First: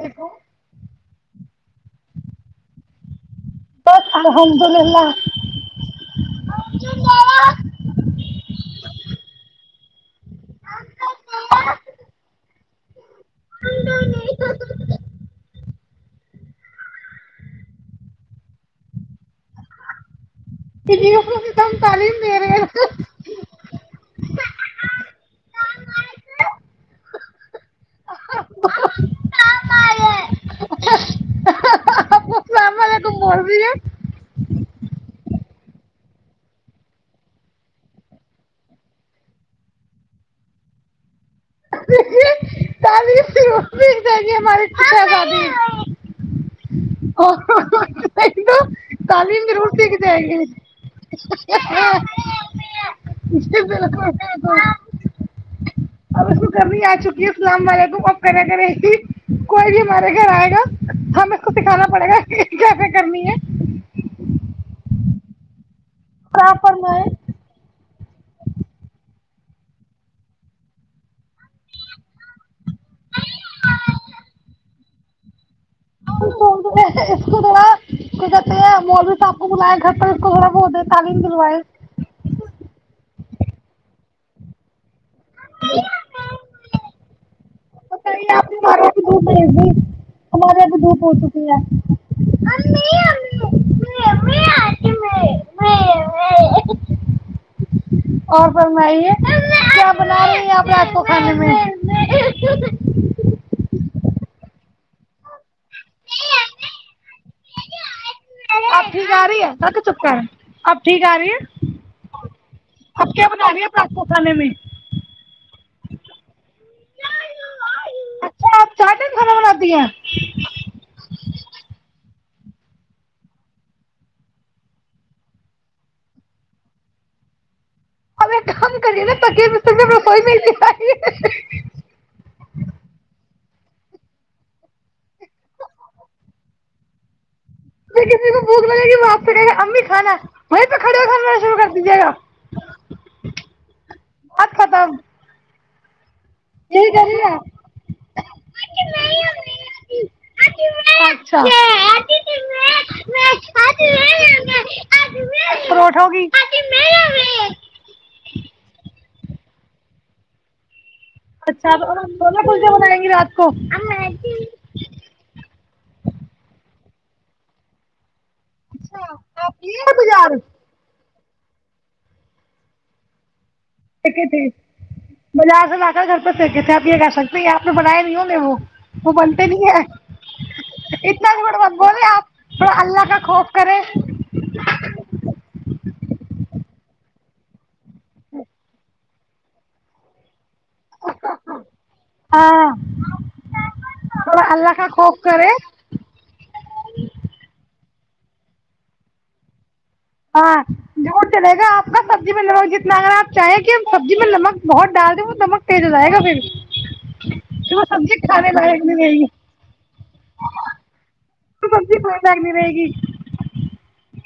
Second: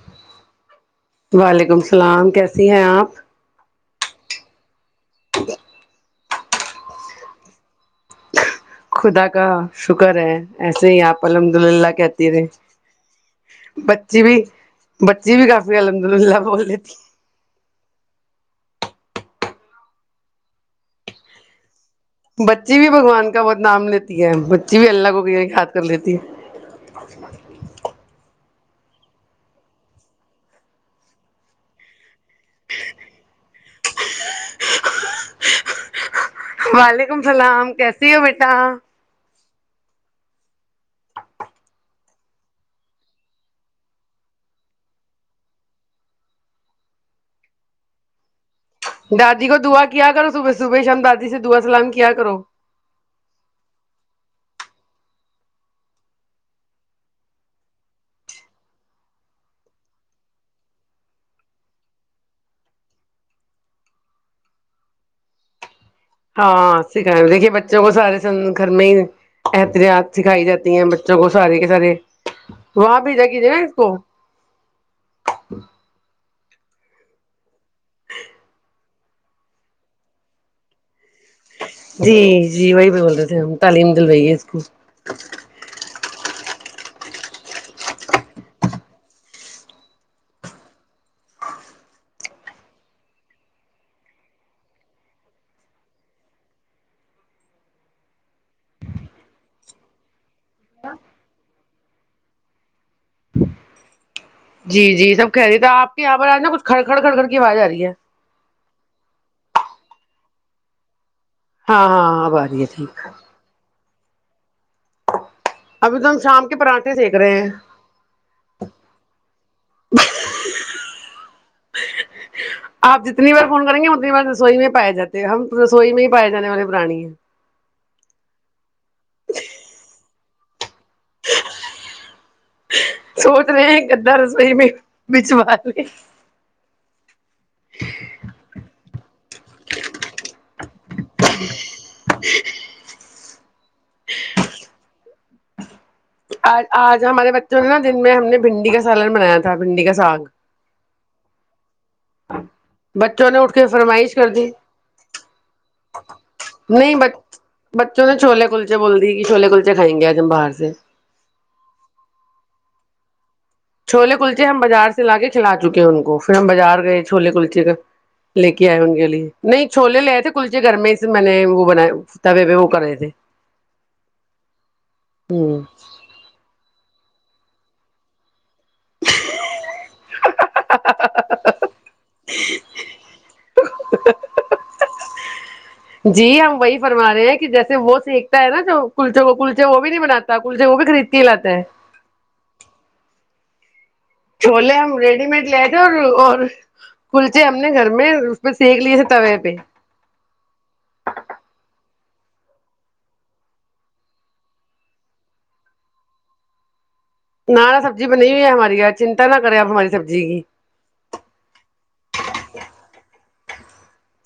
بس وعلیکم السلام کیسی ہے آپ ہ [unintelligible] پلا [unintelligible] ج [unintelligible] خدا کا شک [unintelligible] ہے ایسے ہی آپ الحمد اللہ کہتی رہے بچی بھی بچی بھی کافی الحمد ملہ بول لی ت [unintelligible] تم تالی [unintelligible] بچی بھی بگوان کا بہت نام لیتی ہے بچی بھی اللہ کو کھاد کر لیتی ہے آ [unintelligible] [inaudible] مرب ہے [unintelligible] وعلیکم السلام کیسی ہو مٹا دے گی ہماریش گ [unintelligible] تالیم دادی کو دعا ضرورتی ک د کیا ہے کرو گ صبح صبح شام دادی سے دعا [unintelligible] سلام ہاں کیا کرو اب اس کو کرنی آ چکی ہے اللام وعلیکم آپ کرا کرے کوئی بھی ہمارے گھر آئے گا ہم اس کو دکھانا پڑے گا کیسے کرنی ہے آپ ہاں فرمائیں سھا دیکھیے بچے [unintelligible] بچوں کو سارے سن گھر میں ہی احتیاط سکھائی جاتی ہیں بچوں کو سارے کے سارے وہاں بھیجا کیجیے نا اس کو اس کو ذرا کہتے ہیں وہ بھی سپ کو بلایا گھر پہ اس کو ذرا وہ دی جی جی وہی بھی بول رہ تھ تعلیم دلویے اس کو ہ [unintelligible] د ہمارے یہ دھپ ہو چکی ہے اور فرمائی کیا بنا رہی آپ رات کو کھانے میں [inaudible] ج ج [inaudible] جی جی یہ سب کہہ رہی تھ تو آپ کے یہاں پر آج نا کچھ کڑ کڑ کڑ کڑ کی آواز آ رہی ہے [unintelligible] اب ٹھیک آ رہی ہے س چپ کر اپ ٹھیک آ رہی ہے ہاں ہاں آب آ رہی ہے ٹھیک ہے کوھا نم [inaudible] ابھی تو ہم شام کو پراٹھے سیکک رہے ہیں اچھا آپ چار ٹائم کھانا بناتی ہیں آپ جتنی بار فون کریں گے اتنی بار رسوئی میں پائے جاتے ہم رسوئی میں ہی پائے جانے والے پرانی ہیں اب ایک کام کریے نا تے رسوئی م [inaudible] تنے ادا رسوئی میں بچ مار لی [inaudible] ل کسی کو بوک لگے گ آپ سے کہ امی کھانا وہیں پہ کھڑے کھا شروع کر دیجیے گا ا ختم آ یہی آج ہمارے کریے آپ بچوں نے نا دن میں ہم نے بھنڈی کا سالن بنایا تھا بھنڈی کا ساگ اچھا بچوں نے اٹھ کے فرمائش کر دی پروٹھوں کی نہیں ب بچوں نے چھولے کلچے بول دی چھولے کلچے کائیں گے آج ہم باہر سے اچھا تو اور ہم روزہ پزیا بنائیں گے رات کو چھولے کلچے ہم اچھا بازار سے لا کے کھلا چکے ہیں ان کو پھر ہم بازار گئے چھوولے کلچے کا لے کے آئے ان کے لیے آپ نہیں یہ چھوولے لئے بازار تھے کلچے گھر میں میں نے وہ بنا تبے پہ وہ کرے تھے ایکے تھے ہوں بازار سے ل کر گڑ پتے تھے اب یہ کہ سکتے آپ نے بنایا نہیں ہوں میں وہ وہ بولتے نہیں ہے اتنا تھوڑا بت بولے آپ تھوڑا اللہ کا خوف کرے فماے ہیں کہ جیسے ہو س سیک ایکتا ہے نا جو کلچوں کو کلچے وہ بھی نہیں باتا کل جے وہ بھی خرید کے ہی لاتے ہیں ہاں تھوڑا اللہ چھولے کا ہم خوف ریڈی مڈ کرے لے تھ اور اور کلچے ہم نے گھر میں اس پہ سینک لیے تھے توے پہ ہاںور چلے گا آپ کا سبزی میں نمک جتنا اگر آپ چاہیں کہ سبزی میں نمک بہت ڈال دیں وہ نمک تیز ہو جائے گا پھر نہ پھر نہ وہ سبزی بنی ہوئی ہے کھانے ہماری لائق ار نہیں رہے چنتا گی نہ کریں آپ ہماری سبزی کی تو سبزی کھانے لائق نہیں رہے گی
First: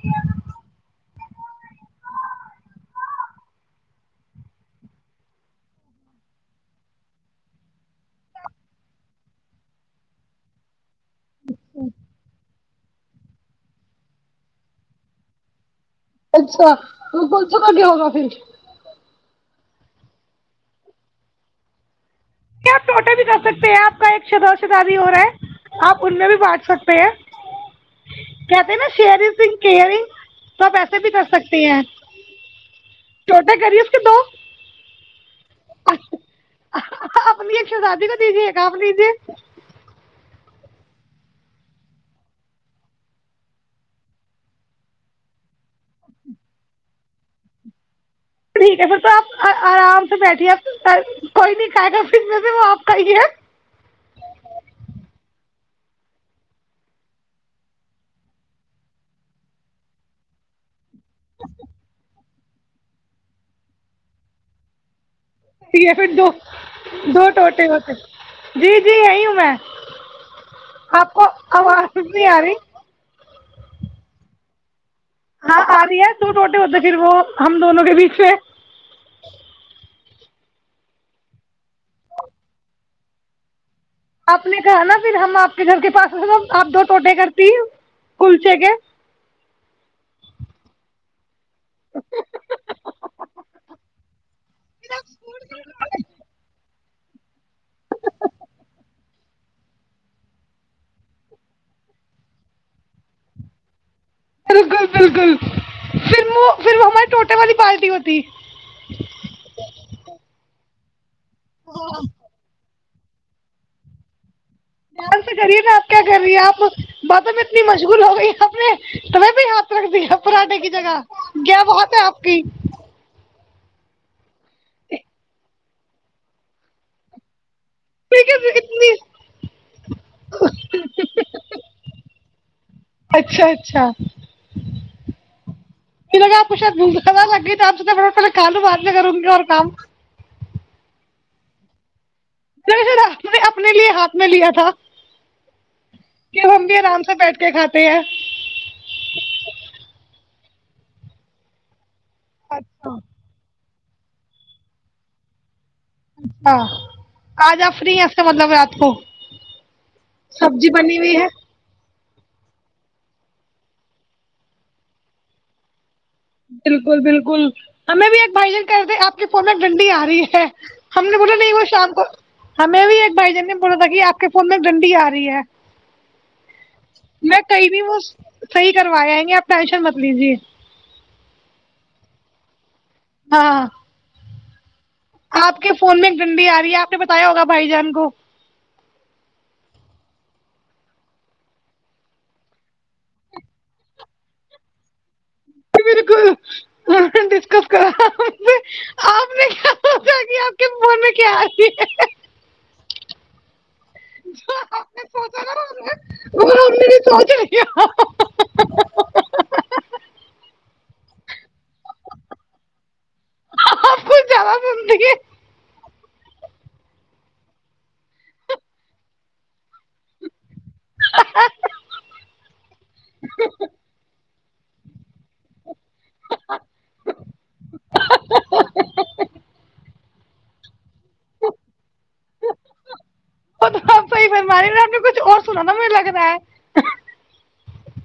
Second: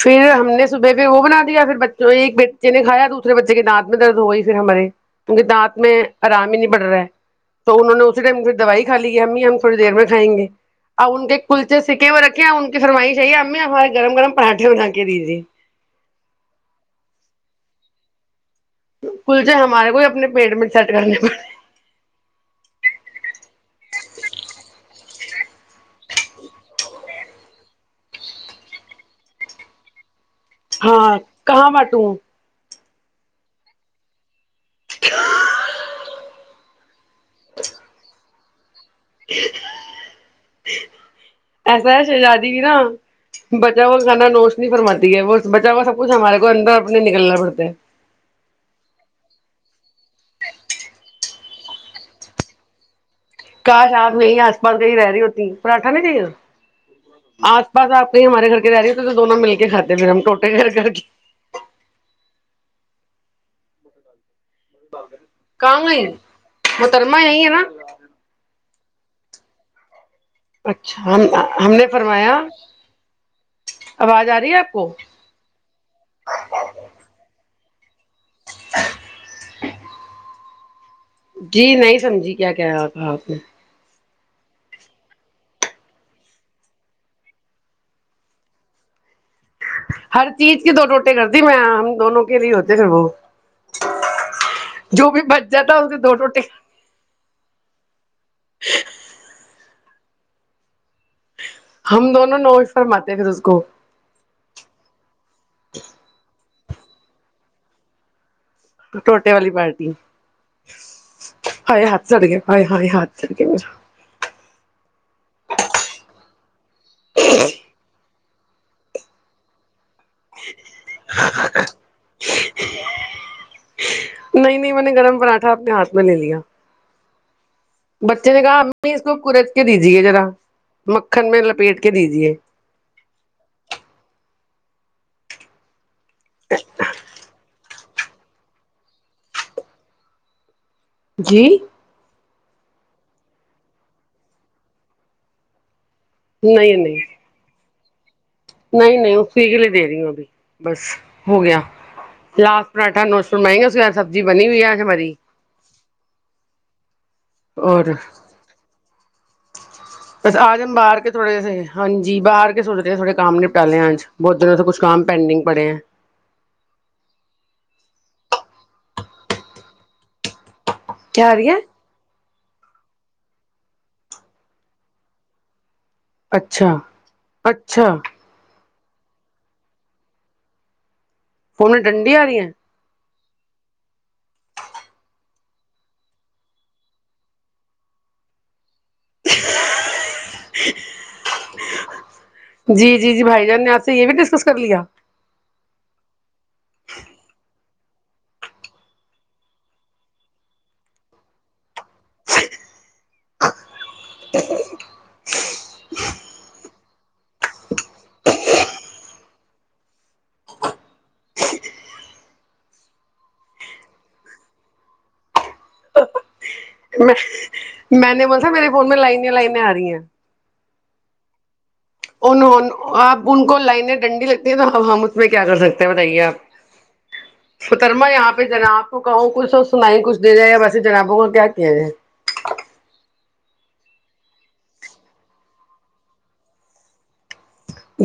پھر ہم نے صبح پہ وہ بنا دیا پھر بچ ایک بیٹے نے کھایا دوسرے بچے کے دانت میں درد ہو گئی پھر ہمارے کی کے دانت میں آرام ہی نہیں پڑ رہا ہے تو انہوں نے اسی ٹائم پھر دوائی کا لی ہے ہممی ہم تھوڑی دیر میں کائیں گے اور ان کے کلچے سکے ہوئے رکھے ہیں فرمائی چاہیے ا ہممی آ ہمارے گرم گم پراٹھے بنا کے دیجے اچھا تو کون سو گٹے ہوگا پھر کلچے ہمارے کوئی اپنے پیٹ میں سیٹ کرنے پڑتے کیا آپ ٹوٹے بھی کر سکتے ہیں آپ کا ایک شد شد بھی ہو رہا ہے آپ ان میں بھی بانٹ سکتے ہیں کہتے ہیں نا شرزئرگ ہاں کہاں بٹوں چھوٹا کریس کہ تو [inaudible] کبلیجے ایسا ہے شہزادی بھی نا بچا ہوا کھانا نوشنی فرماتی ہے وہ بچا ہوا سب کچھ ہمارے کو اندر اپنے نکلنا پڑتا ہے ٹھیک ہے پھر تو آپ آرام سے بیٹھیے کوئی نہیں کائے گ دن میں سے وہ آپ کھائیے کاش آپ نہیں آس پاس کہیں رہ رہی ہوتی پراٹھا نہیں چاہیے تھا آس پاس آپ کہیں ہمارے گھر کے رہ رہی ہوتی تو دونوں مل کے کاتے پھر ہم ٹوٹے گھر کر کے م کر یک ہے پھر دو دو یہی ہے نا ٹوٹے ہوتے جی ی آئی ہوں میں اچھا آپ ہم کو ہم نے آواز نہیں فرمایا آ رہی آواز آ رہی ہے آپ کو ہاں آا رہی ہے تو ٹوٹے ہوتے پھر وہ ہم دونوں کے بیچ میں جی نہیں سمجھی کیا کہہ رہا تھا آپ نے آپ نے کہا نا پھر ہم آپ کے گھر کے پاس آپ دو ٹوٹے کرتی ہیں کلچے کے ہر چیز کی دو روٹے کرتے میں ہم دونوں کے لیے ہوتے پھر وہ جو بھی بچ جاتا اس کے دو ٹوٹے ہم دونوں نوش فرماتے ہیں پھر اس کو بالکل بالکل فم پھر وہ ہمارے ٹوٹے والی پالٹی ہوتی ک ٹوٹے والی پارٹی [inaudible] ہ ہات سار گے ہائی ہات ت کے میرا بال سے غریب ہے آپ کیا کر رہی آپ بات میں اتنی مجبور ہو گئی نے تہیں بھی ہاتھ رکھ دیا پراانے کی جگہ گ بہت ہے آپ کی نہیں نہیں میں نے گرم پراٹھا اپنے ہاتھ میں لے لیا بچے نے کہا ممی اتنی اس کو قد کے دیجیے ذرا مکھن میں لپیٹ کے دیجیے اچھا اچھا پہ کاالو بد ل کر ان کیا اور کام جی ررا نے اپنے لیے ہاتھ میں لیا تھا کہ ہم بھی نہیں آرام سے نہیں بیٹھ کے کاتے نہیں نہیں اسی کے لیے دے رہی ہوں ابھی بس ہو گیا للاس اچھا پراھا نو سو مہنگا سبزی بنی ہوئی ہے مری اچھا آج آپ فری ہیں سے مطلب رات کو پسے آ سبزی جان بنی باہر کے ہوئی ہے تھوڑے ج تھ ہاں جی باہر کے سوچے ہیں تھوڑے کام نپٹا لے ہیں انج بہت جن ا سےے کچ کام پینڈنگ پڑے ہیں بالکل بالکل ہمیں بھی ایڈائزن کر آپ کی فون ڈنڈی آ رہی ہے ہم نے کیا بولا آ رہی نہیں ہے وہ شام کو ہمیں بھی ایک بھائی جن نے بولا تھا کہ آپ کے فون میں ڈنڈی آ رہی ہے اچھا میں کہیں بھی اچھا وہ صحیح کروا جائیں گے آپ ٹینشن مت لیجیے فون ڈنڈی آ رہی ہیں ہاں آپ کے فون میں ایک ڈنڈی آ رہی ہے آپ نے بتایا ہوگا بھائی جان کو [inaudible] جی جی جی بھائی جان نے آپ سے یہ بھی ڈسکس کر لیا بالکل ڈسکس کرا آپ نے کیا سوچا کہ آپ کے من میں کیا آتی آپ نے سوچ [unintelligible] وہ سوچ رہی آپ کچھ زیادہ سنتی ہے میں میں نے بول س میرے فون میں لائن لائن آ رہی ہیں [inaudible] ان آپ ان کو لائن ڈنڈی لگ ہم اس پ میں کیا کر سکتے بتائیے آپ فترما یہاں پہ ج نا آپ کو کہوں کچھ اور سنائ کچھ دے دے وسے جناب بگ کیا کیا وہ تو آی بماری رہ نے کچھ اور سنا نہ مجھ لگتا ہے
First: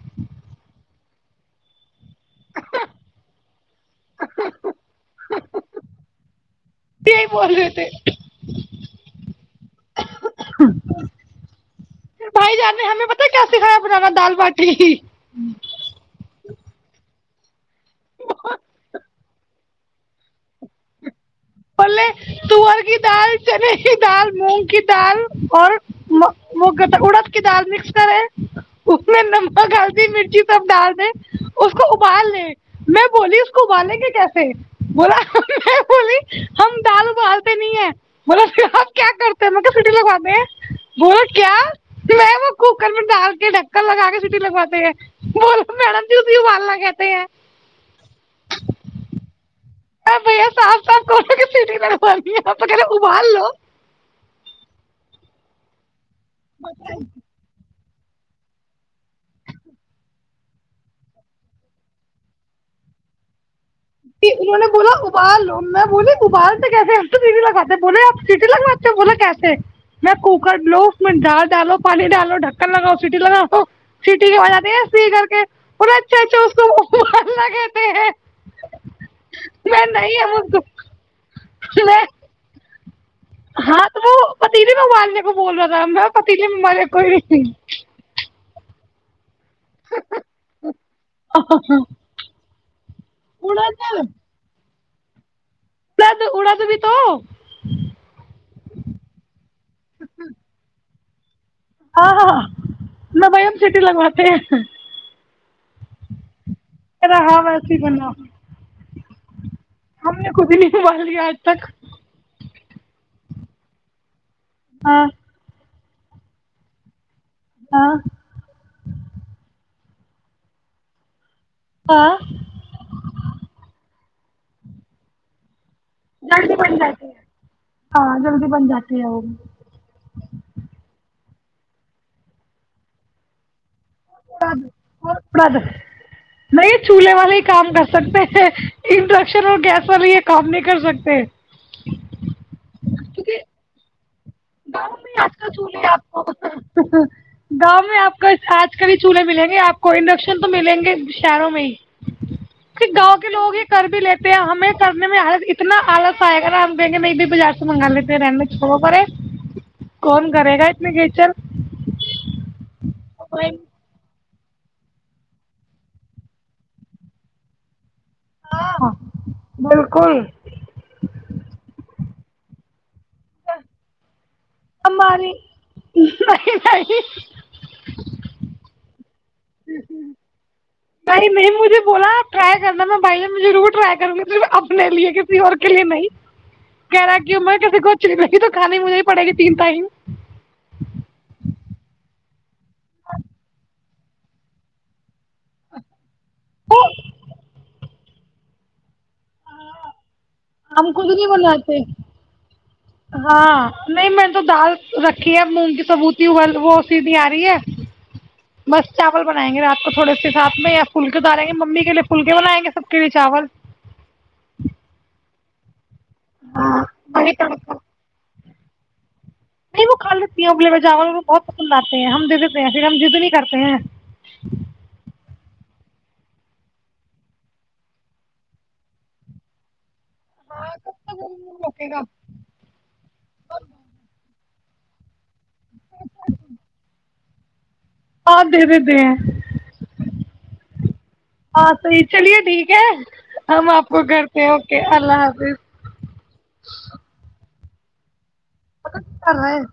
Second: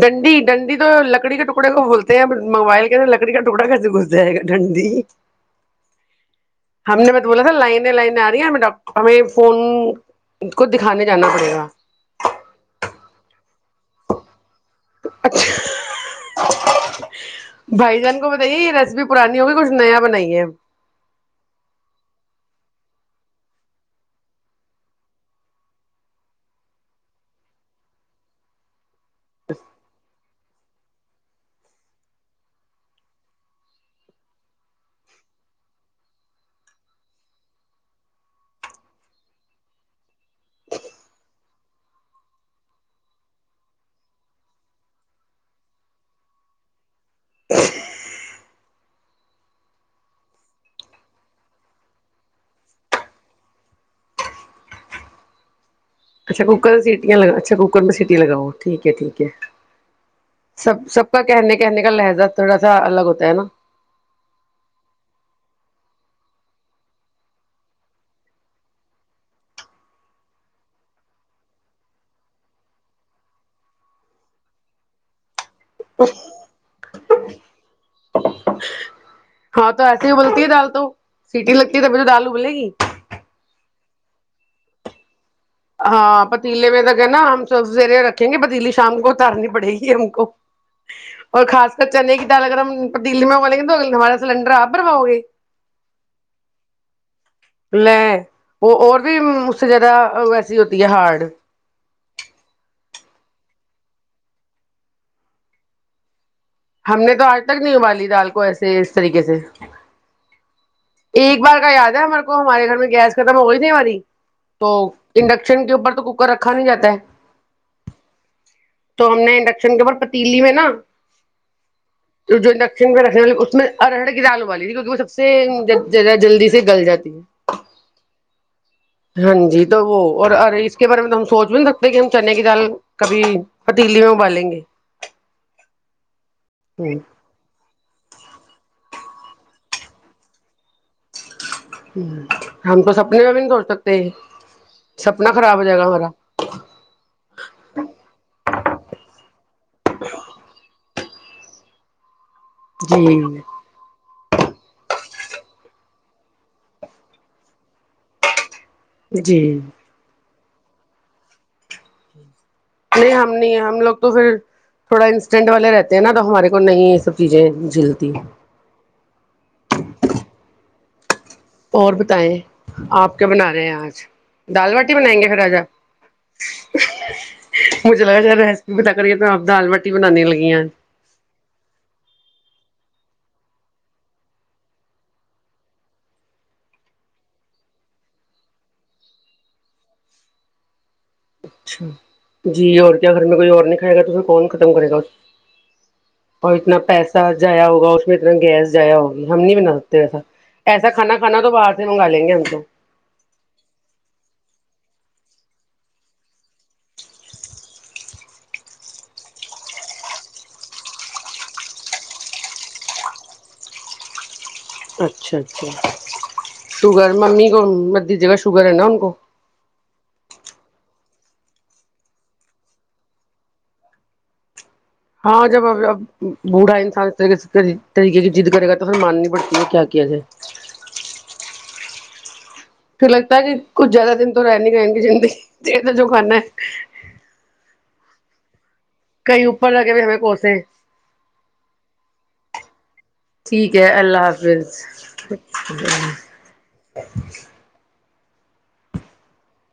ڈنڈی ڈنڈی تو لکڑی کے ٹکڑے کو بولتے موبائل کے انر لکڑی کا ٹکڑا کیسے گھس جائے گا ٹھنڈی ہم نے میں یہی تو بولا تھا بول رہے لائنے تھے لائنے آ رہی ہیں ہمیں ہمیں فون کو دکھانے جانا پڑے گا کھا بنانا دال باٹی ج [unintelligible] بھائی جان کو بتائیے یہ ریسیپی پرانی ہوگی کچھ نیا بنائیے بولے تور کی دال چنے کی دال مونگ کی دال اور اڑد کی دال مکس کرے اس میں لمکا کالتی مرچی سب ڈال دے اس کو ابال لے میں بولی اس کو ابالیں گے کیسے بولا میں بولی ہم دال ابالتے نہیں ہے بو ہم کیا کرتے ہیں م سٹی لگواتے ہیں بولو کیا وہ کوکر میں ڈال کے ڈکر لگا کے سٹی لگواتے ہیں بولو میڈم جی بھی ابالنا کہتے ہیں ا بھیا صاف صاف کو سٹی لڑونی ہے بغیر ابال لو اچھا کوکر سیٹ لا اچھاک کر میں سیٹی لگاؤ ٹھیک ہے ٹھیک ہے سب سب کا کہنے کہنے کا لہجہ تھوڑا سا الگ ہوتا ہے نا انوں نے بولا ابال لو میں بوول ابالتے کیسے سٹی لگاتے بولے آپ سیٹی لگواتے بوللا کیسے میں کوکر لو اس میں ڈال ڈالو پانی ڈالو ڈھکن لگاؤ سیٹی لگاو سیٹی کے آ سی کر کے [unintelligible] پ اچھا اچھا اس کو لہ کہتے ہیں ہاں تو میں ایسے ہی نہیں ہم بولتی ہے اس دال تو کو سیٹی لگتی میں تبھی توال بل گی ہاں تو وہ پتیلے موائالنے ہاں پتیلے وغیرہ میں نا ہم نہیں سبزی وغیرہ رکھیں گے [inaudible] ڈیلی شام کو ارنی پڑے گی ہم کو اور خاص کر چنئی کی دال اگر ہم دلی میںا لیں گے تو ہمارا سلینڈر آپ [inaudible] برواؤ گے [inaudible] اا اڑااز بھی تو [inaudible] لے وہ اور بھی بند ہاں ہاں نہ بھائی ہم سیٹی لگواتے ہیں ہم نے تو رہا آج ہاں تک ویسے نہیں ہی ابالی بناؤ دال کو ایسے اس طریقے سے ہم نے خود ہی نہیں ابال لیا آج ایک بار تک کا یاد ہے میرے کو ہمارے گھر گیس ختم ہوئی تھی ہماری تو ہاں انڈکشن کے اوپر تو کوکر رکھا نہیں جاتا ہے ہاں تو ہم نے انڈکشن کے اوپر پتیلی میں نا ہاں جو انڈکشن پہ رکھنے والی اس میں ارہر کی دال ابالی تھی کیونکہ وہ سب سے زیادہ جلدی سے گل جاتی ہے ہاں جلدی بن جاتی ہے وہ ہاں جی تو وہ اور ارے اس کے بارے میں تو ہم سوچ رکھتے کہ ہم چنے کی دال کبھی پتیلی میں ابالیں پڑ گے ب پڑد نہیں چولہے والے ہی کام کر سکتے ہیں انڈکشن اور گیس والے یہ کام نہیں کر سکتے ہم تو سب کیونکہ [inaudible] پ گاؤں میں آج کل چولہے آپ کو گاؤں میں آپ کا آج کل چولہے ملیں گے آپ کو انڈکشن تو ملیں گے شہروں میں ہی کیونکہ گاؤں کے لوگ جی ہی کر بھی لیتے ہیں ہمیں کرنے میں اتنا آلص آئے گا نا ہم کہیں گے نہیں بھائی بازار سے منگا لیتے ہیں رہنے دو چھوڑو جی کون کرے گا اتنے [inaudible] نہیں ہم نہیں ہم لوگ تو پھر تھوڑا انسٹینٹ والے رہتے ہیں نا تو ہمارے کو نہیں یہ سب چیزیں جھیلتی ہاں بالکل اور بتائیں آپ کیا بنا رہے ہیں آج دال باٹی بنائیں گے ہماری پھر آج نہیں نہیں آپ مجھے لگا شاید ایسے [inaudible] بھائی نے مجھے بولا ٹرائی کرنا نہ پہلے مجھے رو ٹرائی کر لی پھر اپنے لیے کسی اور کے لیے نہیں کہہ رہا کی ک کوچلی رہی تو کھانے مجھے پڑے گی تین تائم [inaudible] جی اور کیا گھر میں کوئی اور نہیں بیگن کو کون ختم کرے گا اور اتنا پیسہ جایا ہوگا اس میں اتنا گیس جایا ہوگی ہم نہیں بناتے ایسا ایسا ہم کچھ کھانا نہیں کھانا تو باہر بناتے سے منگا لیں گے ہم تو ہاں نہیں میں تو دال رکھ مونگ کی سبوتی ہو وہ سیدھی آ رہی ہے بس چاول بنائیں گے رات کو تھوڑے سے ساتھ میں یا پھلکے ڈالیں گے ممی کے لیے پھلکے بنائیں گے سب کے لیے چاول اچھا اچھا ہاں شوگر وہی ممی کو تڑکا مت دے چاول شگر ہے نا ان کو نہیں وہ کھا لیتی ہیں ابلے ہوئے جاول کو بہت پسند آتے ہیں ہم دے دیتے ہیں پھر ہم ضد نہیں کرتے ہیں ہاں جب اب بوڑھا انسان اس طریقے طریقے کی ضد کرے گا تو پھر ماننی پڑے گی کیا جائے ہاں کب تک گھومو گے [unintelligible] پرانے گان کی زندگی جسے جو کھانا ہے اور دے دیتے ہیں کہیں اوپر لگے ہوئے ہمیں کوسے ہاں صحیح چلیے ٹھیک کی [unintelligible] ٹھیک ہے اللہ حافظ اللہ حافظ مدد کر رہے ہیں